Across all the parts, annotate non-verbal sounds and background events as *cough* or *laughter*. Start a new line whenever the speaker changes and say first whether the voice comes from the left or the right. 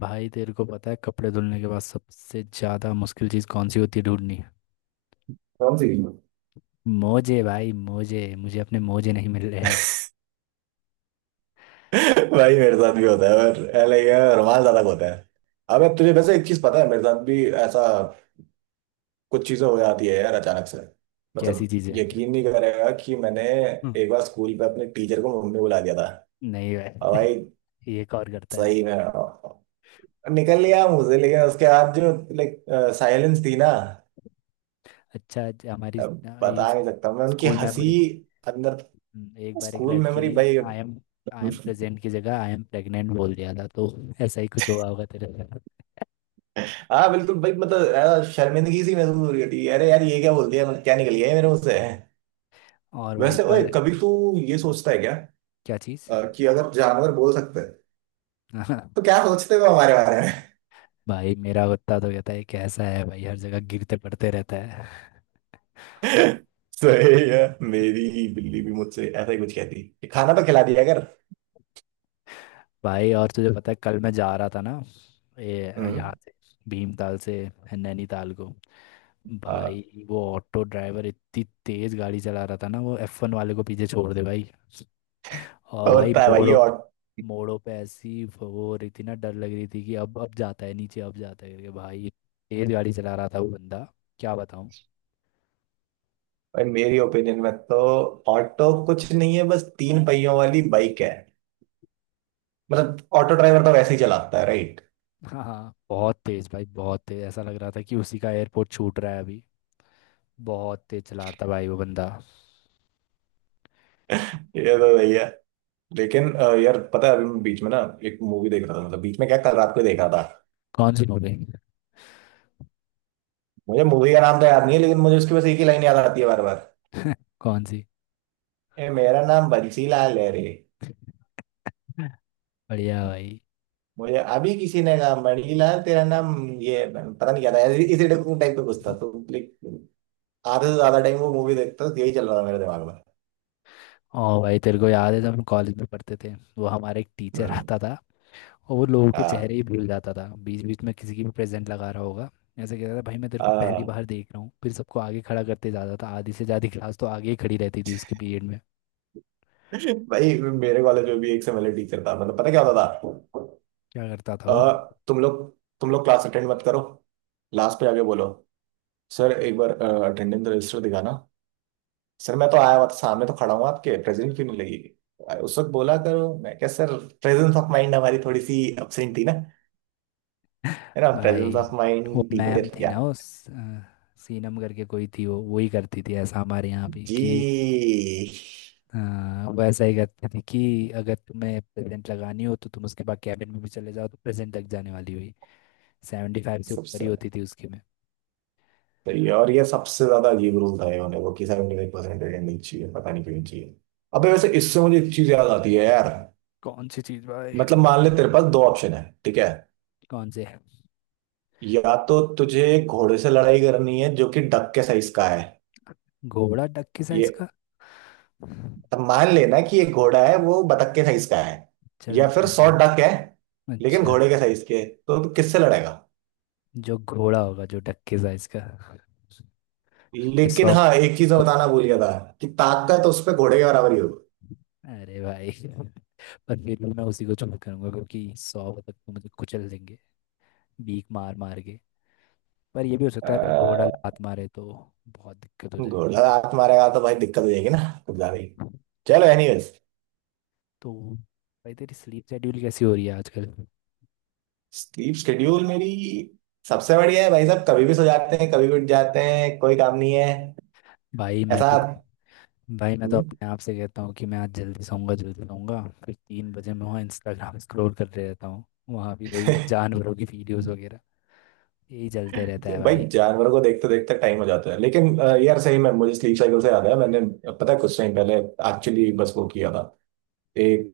left: भाई तेरे को पता है कपड़े धुलने के बाद सबसे ज्यादा मुश्किल चीज कौन सी होती है ढूंढनी?
right: कौन सी?
left: मोजे भाई, मोजे। मुझे अपने मोजे नहीं मिल रहे हैं।
right: भाई मेरे साथ भी होता है। और लाइक रुमाल ज्यादा होता है। अब तुझे वैसे एक चीज पता है, मेरे साथ भी ऐसा कुछ चीजें हो जाती है यार अचानक से।
left: कैसी
right: मतलब
left: चीज है?
right: यकीन नहीं करेगा कि मैंने
left: हम्म।
right: एक बार स्कूल पे अपने टीचर को मम्मी बुला दिया था।
left: नहीं
right: और भाई
left: भाई। *laughs* ये कौन करता है भाई?
right: सही में निकल लिया मुझे, लेकिन उसके बाद जो लाइक साइलेंस थी ना।
left: अच्छा, हमारी इस,
right: अब बता
left: इस
right: नहीं सकता मैं उनकी
left: स्कूल में
right: हंसी।
left: पूरी।
right: अंदर
left: हम्म। एक बार एक
right: स्कूल
left: लड़की
right: मेमोरी
left: ने
right: भाई।
left: I am I am present की जगह आई एम प्रेग्नेंट बोल दिया था, तो ऐसा ही कुछ हुआ होगा तेरे साथ।
right: हाँ बिल्कुल भाई, मतलब यार, शर्मिंदगी सी महसूस हो रही होती है, अरे यार ये क्या बोल दिया, मतलब क्या निकल गया ये मेरे मुंह से।
left: और भाई
right: वैसे ओए
left: कल।
right: कभी तू ये सोचता है क्या,
left: क्या चीज?
right: कि अगर जानवर बोल सकते हैं तो
left: *laughs*
right: क्या सोचते हो हमारे बारे में?
left: भाई मेरा कुत्ता तो कहता है कैसा है भाई, हर जगह गिरते पड़ते रहता है।
right: *laughs* सही है। मेरी बिल्ली भी मुझसे ऐसा ही कुछ कहती है कि खाना तो खिला दिया कर।
left: भाई और तुझे पता है कल मैं जा रहा था ना, ये
right: हम्म।
left: यहाँ से, भीमताल से नैनीताल को।
right: हाँ,
left: भाई वो ऑटो ड्राइवर इतनी तेज गाड़ी चला रहा था ना, वो F1 वाले को पीछे छोड़ दे भाई। और भाई
right: होता है भाई ये
left: मोड़ों पे,
right: ऑट।
left: ऐसी वो हो रही थी ना, डर लग रही थी कि अब जाता है नीचे, अब जाता है, करके भाई। तेज गाड़ी चला रहा था वो बंदा, क्या बताऊं।
right: भाई मेरी ओपिनियन में तो ऑटो कुछ नहीं है, बस तीन पहियों वाली बाइक है। मतलब ऑटो ड्राइवर तो वैसे ही चलाता है राइट।
left: हाँ हाँ, बहुत तेज भाई, बहुत तेज। ऐसा लग रहा था कि उसी का एयरपोर्ट छूट रहा है अभी। बहुत तेज चला रहा था भाई वो बंदा।
right: *laughs* ये तो भैया। लेकिन यार पता है अभी मैं बीच में ना एक मूवी देख रहा था, मतलब बीच में क्या, कल रात को देखा था।
left: कौन सी मूवी?
right: मुझे मूवी का नाम तो याद नहीं है, लेकिन मुझे उसकी बस एक ही लाइन याद आती है बार बार।
left: कौन सी?
right: ए मेरा नाम बंसीलाल है रे।
left: बढ़िया भाई।
right: मुझे अभी किसी ने कहा मणिलाल तेरा नाम, ये पता नहीं क्या था ऐसे- इसी टाइप का कुछ था, तो आधे से ज्यादा टाइम वो मूवी देखता था तो यही चल रहा था मेरे दिमाग में।
left: ओ भाई तेरे को याद है जब हम कॉलेज में पढ़ते थे, वो हमारा एक टीचर
right: हम्म।
left: आता था, और वो लोगों के चेहरे
right: हाँ
left: ही भूल जाता था। बीच बीच में किसी की भी प्रेजेंट लगा रहा होगा। ऐसे कहता था भाई, मैं तेरे को पहली
right: हाँ।
left: बार देख रहा हूँ, फिर सबको आगे खड़ा करते जाता था। आधी से ज़्यादा क्लास तो आगे ही खड़ी रहती थी उसके पीरियड में।
right: भाई मेरे कॉलेज में भी एक से टीचर था, मतलब पता क्या होता था।
left: क्या करता था
right: अ,
left: वो?
right: तुम लोग तुम लोग क्लास अटेंड मत करो, लास्ट पे आके बोलो सर एक बार अटेंडेंस रजिस्टर दिखाना। सर मैं तो आया हुआ था, सामने तो खड़ा हूँ आपके, प्रेजेंट क्यों नहीं लगी? उस वक्त बोला करो, मैं क्या सर प्रेजेंस ऑफ माइंड हमारी थोड़ी सी एब्सेंट थी ना। है ना प्रेजेंस
left: भाई
right: ऑफ
left: वो
right: माइंड
left: मैम
right: टीचर
left: थी
right: या।
left: ना उस, अ, सीनम करके कोई थी, वो वही करती थी। ऐसा हमारे यहाँ भी कि,
right: जी।
left: हाँ, वैसा ही करते थे कि अगर तुम्हें प्रेजेंट लगानी हो तो तुम उसके बाद कैबिन में भी चले जाओ तो प्रेजेंट लग जाने वाली हुई। 75 से ऊपर
right: सबसे
left: ही होती थी उसकी में।
right: सही है, और ये सबसे ज्यादा अजीब रूल था ये होने को कि 75% अटेंडेंस चाहिए, पता नहीं क्यों चाहिए। अबे वैसे इससे मुझे एक चीज याद आती है यार।
left: कौन सी चीज भाई?
right: मतलब मान ले तेरे पास दो ऑप्शन है ठीक है,
left: कौन से?
right: या तो तुझे घोड़े से लड़ाई करनी है जो कि डक के साइज का है।
left: घोड़ा डक के
right: ये
left: साइज का?
right: अब मान लेना कि एक घोड़ा है वो बतख के साइज का है,
left: चल,
right: या फिर
left: मान
right: सौ
left: लिया।
right: डक है लेकिन
left: अच्छा।
right: घोड़े के साइज के है, तो तू किससे लड़ेगा?
left: जो घोड़ा होगा जो डक के साइज का।
right: लेकिन
left: सौ।
right: हाँ एक चीज मैं बताना भूल गया था कि ताकत तो उस पे घोड़े के बराबर ही होगी।
left: अरे भाई, पर फिर भी मैं उसी को चूज करूंगा, क्योंकि 100 तक तो मुझे कुचल देंगे, बीक मार मार के। पर ये भी हो
right: अ,
left: सकता है अगर घोड़ा लात मारे तो बहुत दिक्कत हो।
right: घोड़ा हाथ मारेगा तो भाई दिक्कत हो जाएगी ना, कुछ ज्यादा ही।
left: तो
right: चलो एनीवेज।
left: भाई तेरी स्लीप शेड्यूल कैसी हो रही है आजकल?
right: स्लीप शेड्यूल मेरी सबसे बढ़िया है भाई साहब, कभी भी सो जाते हैं कभी भी उठ जाते हैं, कोई काम नहीं है
left: भाई मैं
right: ऐसा।
left: तो भाई मैं तो
right: हम्म।
left: अपने आप से कहता हूँ कि मैं आज जल्दी सोऊंगा, जल्दी सोऊंगा, फिर 3 बजे मैं वहाँ इंस्टाग्राम स्क्रॉल कर रहे रहता हूँ। वहाँ भी वही
right: *laughs*
left: जानवरों की वीडियोस वगैरह, यही चलते रहता है
right: भाई
left: भाई।
right: जानवरों को देखते देखते टाइम हो जाता है, लेकिन यार सही में मुझे स्लीप साइकिल से याद है मैंने। पता है कुछ टाइम पहले एक्चुअली बस वो किया था, एक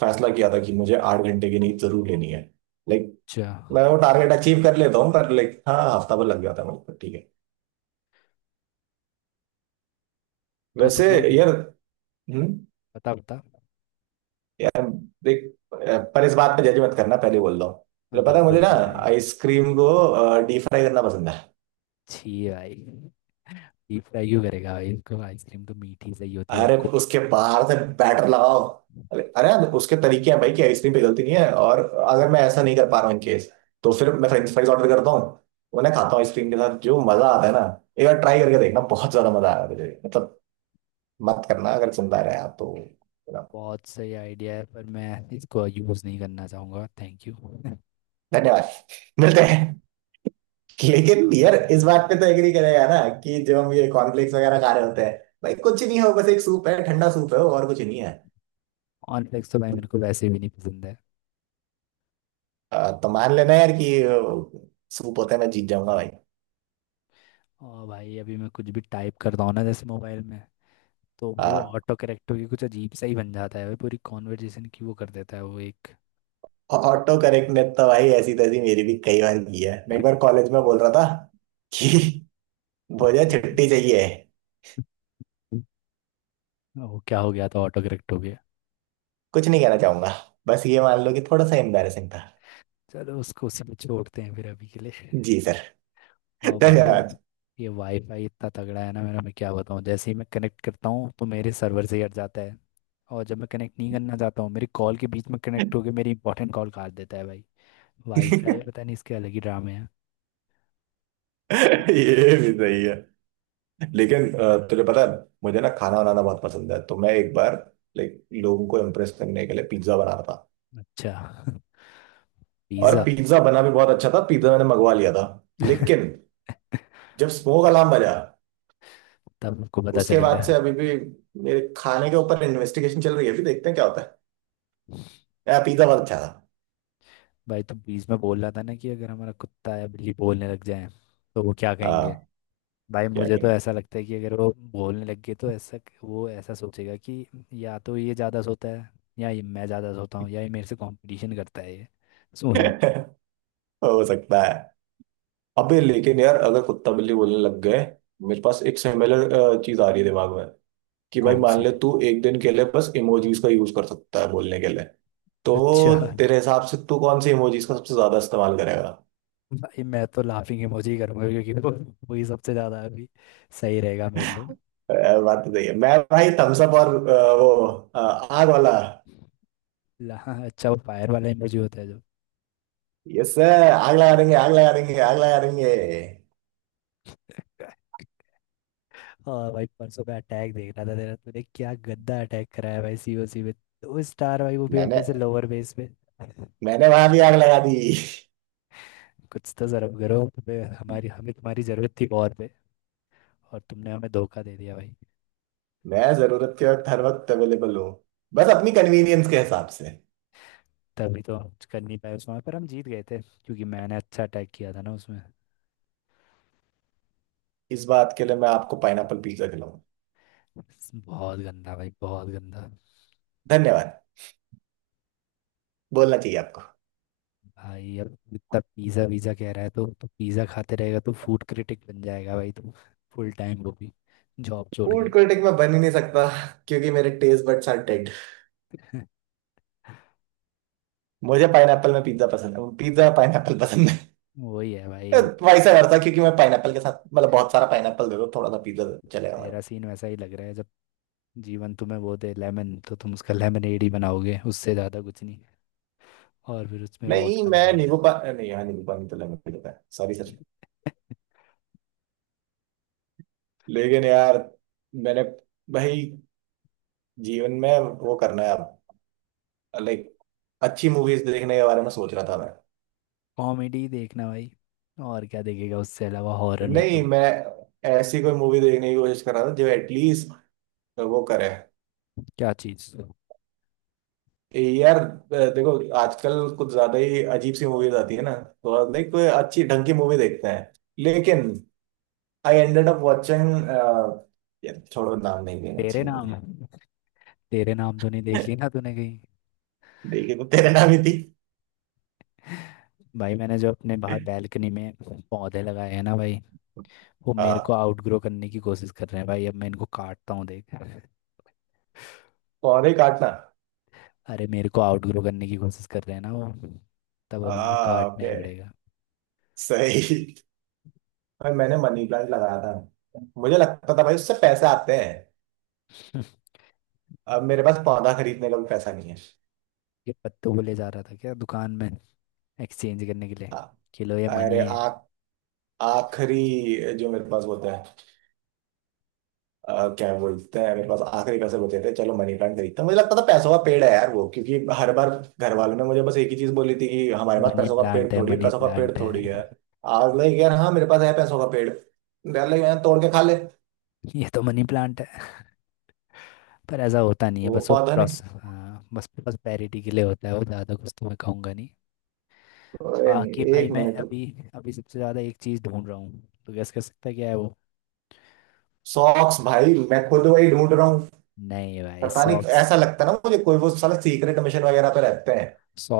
right: फैसला किया था कि मुझे आठ घंटे की नींद जरूर लेनी है। लाइक
left: अच्छा।
right: मैं वो टारगेट अचीव कर लेता हूँ, पर लाइक हाँ हफ्ता भर लग जाता है मुझे ठीक है।
left: तो
right: वैसे
left: तुझे,
right: यार हम्म
left: बता बता।
right: देख, पर इस बात पे जज मत करना पहले बोल रहा हूँ। तो
left: हाँ,
right: पता है
left: बिल्कुल
right: मुझे ना,
left: नहीं भाई।
right: आइसक्रीम को डीप फ्राई करना पसंद है।
left: छी भाई, डीप फ्राई क्यों करेगा भाई इसको? आइसक्रीम तो मीठी सही होती है और
right: अरे
left: को।
right: उसके बाहर से बैटर लगाओ। अरे अरे यार, उसके तरीके हैं भाई कि आइसक्रीम पे गलती नहीं है, और अगर मैं ऐसा नहीं कर पा रहा हूँ इन केस तो फिर मैं फ्रेंच फ्राइज ऑर्डर करता हूँ, उन्हें खाता हूँ आइसक्रीम के साथ जो मजा आता है ना। एक बार ट्राई करके देखना, बहुत ज्यादा मजा आया मुझे मतलब। मत करना अगर सुनता रहे आप तो।
left: बहुत सही आइडिया है, पर मैं इसको यूज़ नहीं करना चाहूँगा, थैंक यू। *laughs*
right: धन्यवाद। *laughs* मिलते हैं। लेकिन यार इस बात पे तो एग्री करेगा ना, कि जब हम ये कॉर्नफ्लेक्स वगैरह खा रहे होते हैं भाई कुछ नहीं हो, बस एक सूप है, ठंडा सूप है वो, और कुछ नहीं है।
left: कॉर्नफ्लेक्स तो भाई मेरे को वैसे भी नहीं पसंद है।
right: तो मान लेना यार कि सूप होता है, मैं जीत जाऊंगा।
left: और भाई अभी मैं कुछ भी टाइप करता हूँ ना जैसे मोबाइल में, तो भाई वो
right: भाई
left: ऑटो करेक्ट होके कुछ अजीब सा ही बन जाता है भाई। पूरी कॉन्वर्जेशन की वो कर देता है वो एक।
right: ऑटो करेक्ट ने तो भाई ऐसी तैसी मेरी भी कई बार की है। मैं एक बार कॉलेज में बोल रहा था
left: क्या?
right: कि मुझे छुट्टी चाहिए।
left: *laughs* वो क्या हो गया था, ऑटो करेक्ट हो गया?
right: कुछ नहीं कहना चाहूंगा, बस ये मान लो कि थोड़ा सा एम्बैरेसिंग था।
left: चलो, उसको उसी में छोड़ते हैं फिर अभी के लिए।
right: जी सर।
left: और भाई ये
right: धन्यवाद।
left: ये वाईफाई इतना तगड़ा है ना मेरा, मैं क्या बताऊँ। जैसे ही मैं कनेक्ट करता हूँ तो मेरे सर्वर से ही हट जाता है, और जब मैं कनेक्ट नहीं करना चाहता हूँ, मेरी कॉल के बीच में कनेक्ट होके मेरी इंपॉर्टेंट कॉल काट देता है भाई। वाईफाई, पता नहीं इसके अलग ही ड्रामे हैं।
right: *laughs* ये भी सही है। लेकिन तुझे पता है मुझे ना खाना बनाना बहुत पसंद है, तो मैं एक बार लाइक लोगों को इम्प्रेस करने के लिए पिज्जा बना रहा था।
left: अच्छा। *laughs*
right: और
left: पिज़्ज़ा।
right: पिज्जा बना भी बहुत अच्छा था, पिज्जा मैंने मंगवा लिया था।
left: *laughs*
right: लेकिन जब स्मोक अलार्म बजा,
left: तब हमको पता
right: उसके
left: चल
right: बाद
left: गया।
right: से अभी भी मेरे खाने के ऊपर इन्वेस्टिगेशन चल रही है, अभी देखते हैं क्या होता है। यार पिज्जा बहुत अच्छा था।
left: भाई तू बीच में बोल रहा था ना कि अगर हमारा कुत्ता या बिल्ली बोलने लग जाए तो वो क्या
right: हाँ।
left: कहेंगे? भाई
right: क्या
left: मुझे तो
right: कहेंगे?
left: ऐसा लगता है कि अगर वो बोलने लग गए तो ऐसा, वो ऐसा सोचेगा कि या तो ये ज़्यादा सोता है, या ये मैं ज़्यादा सोता हूँ, या ये मेरे से कंपटीशन करता है ये
right: *laughs*
left: सोने।
right: हो सकता है। अबे लेकिन यार अगर कुत्ता बिल्ली बोलने लग गए, मेरे पास एक सिमिलर चीज आ रही है दिमाग में, कि भाई
left: कौन
right: मान
left: सी?
right: ले तू एक दिन के लिए बस इमोजीज का यूज कर सकता है बोलने के लिए,
left: अच्छा।
right: तो तेरे हिसाब से तू कौन सी इमोजीज का सबसे ज्यादा इस्तेमाल करेगा?
left: भाई मैं तो लाफिंग इमोजी ही करूँगा, क्योंकि वो, वही सबसे ज़्यादा अभी सही रहेगा मेरे लिए।
right: बात तो सही है। मैं भाई थम्स अप और वो, आग वाला।
left: हाँ, अच्छा वो फायर वाला इमोजी होता है जो।
right: यस सर आग लगा देंगे आग लगा देंगे आग लगा देंगे।
left: और भाई परसों का अटैक देख रहा था तेरा, तूने क्या गंदा अटैक कराया भाई सीओसी में। 2 स्टार भाई, वो भी
right: मैंने,
left: अपने से लोअर बेस में।
right: मैंने वहां भी आग लगा दी।
left: कुछ तो शर्म करो, तुम्हें हमारी, हमें तुम्हारी जरूरत थी और पे, और तुमने हमें धोखा दे दिया भाई।
right: मैं जरूरत के वक्त हर वक्त अवेलेबल हूँ, बस अपनी कन्वीनियंस के हिसाब से।
left: तभी तो हम कुछ कर नहीं पाए उस, वहाँ पर हम जीत गए थे क्योंकि मैंने अच्छा अटैक किया था ना उसमें।
right: इस बात के लिए मैं आपको पाइनएप्पल पिज्जा खिलाऊंगा।
left: बहुत गंदा भाई, बहुत गंदा।
right: धन्यवाद बोलना चाहिए आपको।
left: भाई अब इतना पिज्ज़ा वीज़ा कह रहा है तो, पिज़्ज़ा खाते रहेगा तो फूड क्रिटिक बन जाएगा भाई तू, फुल टाइम, वो भी जॉब छोड़
right: फूड
left: के।
right: क्रिटिक मैं बन ही नहीं सकता क्योंकि मेरे टेस्ट बड्स आर डेड। मुझे पाइनएप्पल में पिज्जा पसंद है, पिज्जा पाइनएप्पल पसंद है।
left: वही है भाई।
right: *laughs* वैसा करता क्योंकि मैं पाइनएप्पल के साथ, मतलब बहुत सारा पाइनएप्पल दे दो थोड़ा सा पिज्जा, चलेगा
left: तेरा
right: हमारा।
left: सीन वैसा ही लग रहा है जब जीवन तुम्हें वो दे लेमन, तो तुम उसका लेमनेड ही बनाओगे, उससे ज़्यादा कुछ नहीं। और फिर उसमें
right: नहीं
left: वोडका
right: मैं
left: डाल
right: नींबू
left: दोगे।
right: पा नहीं यार नींबू पानी तो लेमन पीता है सॉरी सर।
left: *laughs*
right: लेकिन यार मैंने भाई जीवन में वो करना है अब। लाइक अच्छी मूवीज देखने के बारे में सोच रहा था मैं।
left: कॉमेडी देखना भाई, और क्या देखेगा उससे अलावा? हॉरर में
right: नहीं
left: तो।
right: मैं ऐसी कोई मूवी देखने की कोशिश कर रहा था जो एटलीस्ट वो करे।
left: क्या चीज़?
right: यार देखो, आजकल कुछ ज्यादा ही अजीब सी मूवीज आती है ना, तो लाइक कोई अच्छी ढंग की मूवी देखते हैं, लेकिन आई एंडेड अप वॉचिंग, छोड़ो नाम नहीं लेना
left: तेरे
right: चाहिए
left: नाम,
right: मुझे।
left: तेरे नाम तो नहीं देख ली ना
right: *laughs*
left: तूने कहीं?
right: देखी तो तेरे नाम ही थी।
left: भाई मैंने जो अपने बाहर बैल्कनी में पौधे लगाए हैं ना भाई, वो मेरे को
right: हाँ,
left: आउटग्रो करने की कोशिश कर रहे हैं भाई। अब मैं इनको काटता हूँ देख।
right: पौधे काटना।
left: अरे, मेरे को आउटग्रो करने की कोशिश कर रहे हैं ना वो, तब अब इनको
right: हाँ
left: काटना
right: ओके,
left: ही पड़ेगा।
right: सही। भाई मैंने मनी प्लांट लगाया था, मुझे लगता था भाई उससे पैसे आते हैं।
left: *laughs*
right: अब मेरे पास पौधा खरीदने का भी पैसा नहीं है।
left: ये पत्तों को ले जा रहा था क्या दुकान में एक्सचेंज करने के लिए,
right: हाँ।
left: कि लो ये
right: अरे
left: मनी है?
right: आ, आखिरी जो मेरे पास होता है, क्या बोलते हैं, मेरे पास आखिरी पैसे बचे थे, चलो मनी प्लांट खरीदता हूं। मुझे लगता था पैसों का पेड़ है यार वो, क्योंकि हर बार घर वालों ने मुझे बस एक ही चीज बोली थी कि हमारे पास
left: मनी
right: पैसों का पेड़
left: प्लांट है,
right: थोड़ी है,
left: मनी
right: पैसों का पेड़
left: प्लांट
right: थोड़ी
left: है।
right: है। आज लाइक यार हाँ मेरे पास है पैसों का पेड़। यार लाइक यार तोड़ के खा ले।
left: ये तो मनी प्लांट है। पर ऐसा होता नहीं है,
right: वो
left: बस वो
right: पौधा निकल,
left: प्रोस, हाँ बस प्रॉस्पेरिटी के लिए होता है वो, ज़्यादा कुछ तो मैं कहूँगा नहीं।
right: अरे नहीं,
left: बाकी भाई
right: एक
left: मैं
right: मिनट।
left: अभी, सबसे ज़्यादा एक चीज़ ढूंढ रहा हूँ, तो गैस कर सकता है क्या है वो?
right: सॉक्स भाई मैं खुद वही ढूंढ रहा हूँ।
left: नहीं भाई,
right: पता नहीं
left: सॉक्स।
right: ऐसा लगता है ना मुझे, कोई वो साला सीक्रेट मिशन वगैरह पे रहते हैं।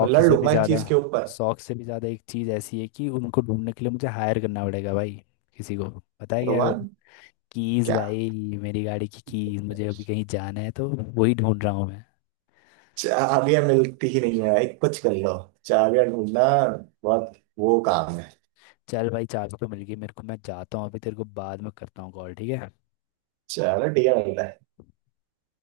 right: मैं लड़
left: से भी
right: लूंगा इस
left: ज़्यादा,
right: चीज के ऊपर।
left: सॉक्स से भी ज़्यादा एक चीज़ ऐसी है कि उनको ढूंढने के लिए मुझे हायर करना पड़ेगा भाई किसी को। पता है क्या है वो?
right: भगवान।
left: कीज
right: क्या?
left: भाई। मेरी गाड़ी की कीज। मुझे अभी कहीं जाना है तो वही ढूंढ रहा हूँ मैं।
right: चाबियां मिलती ही नहीं है भाई, कुछ कर लो। चाबियां ढूंढना बहुत वो काम है।
left: चल भाई, चाबी तो मिल गई मेरे को, मैं जाता हूँ। अभी तेरे को बाद में करता हूँ कॉल, ठीक है।
right: चलो ठीक है मिलता है।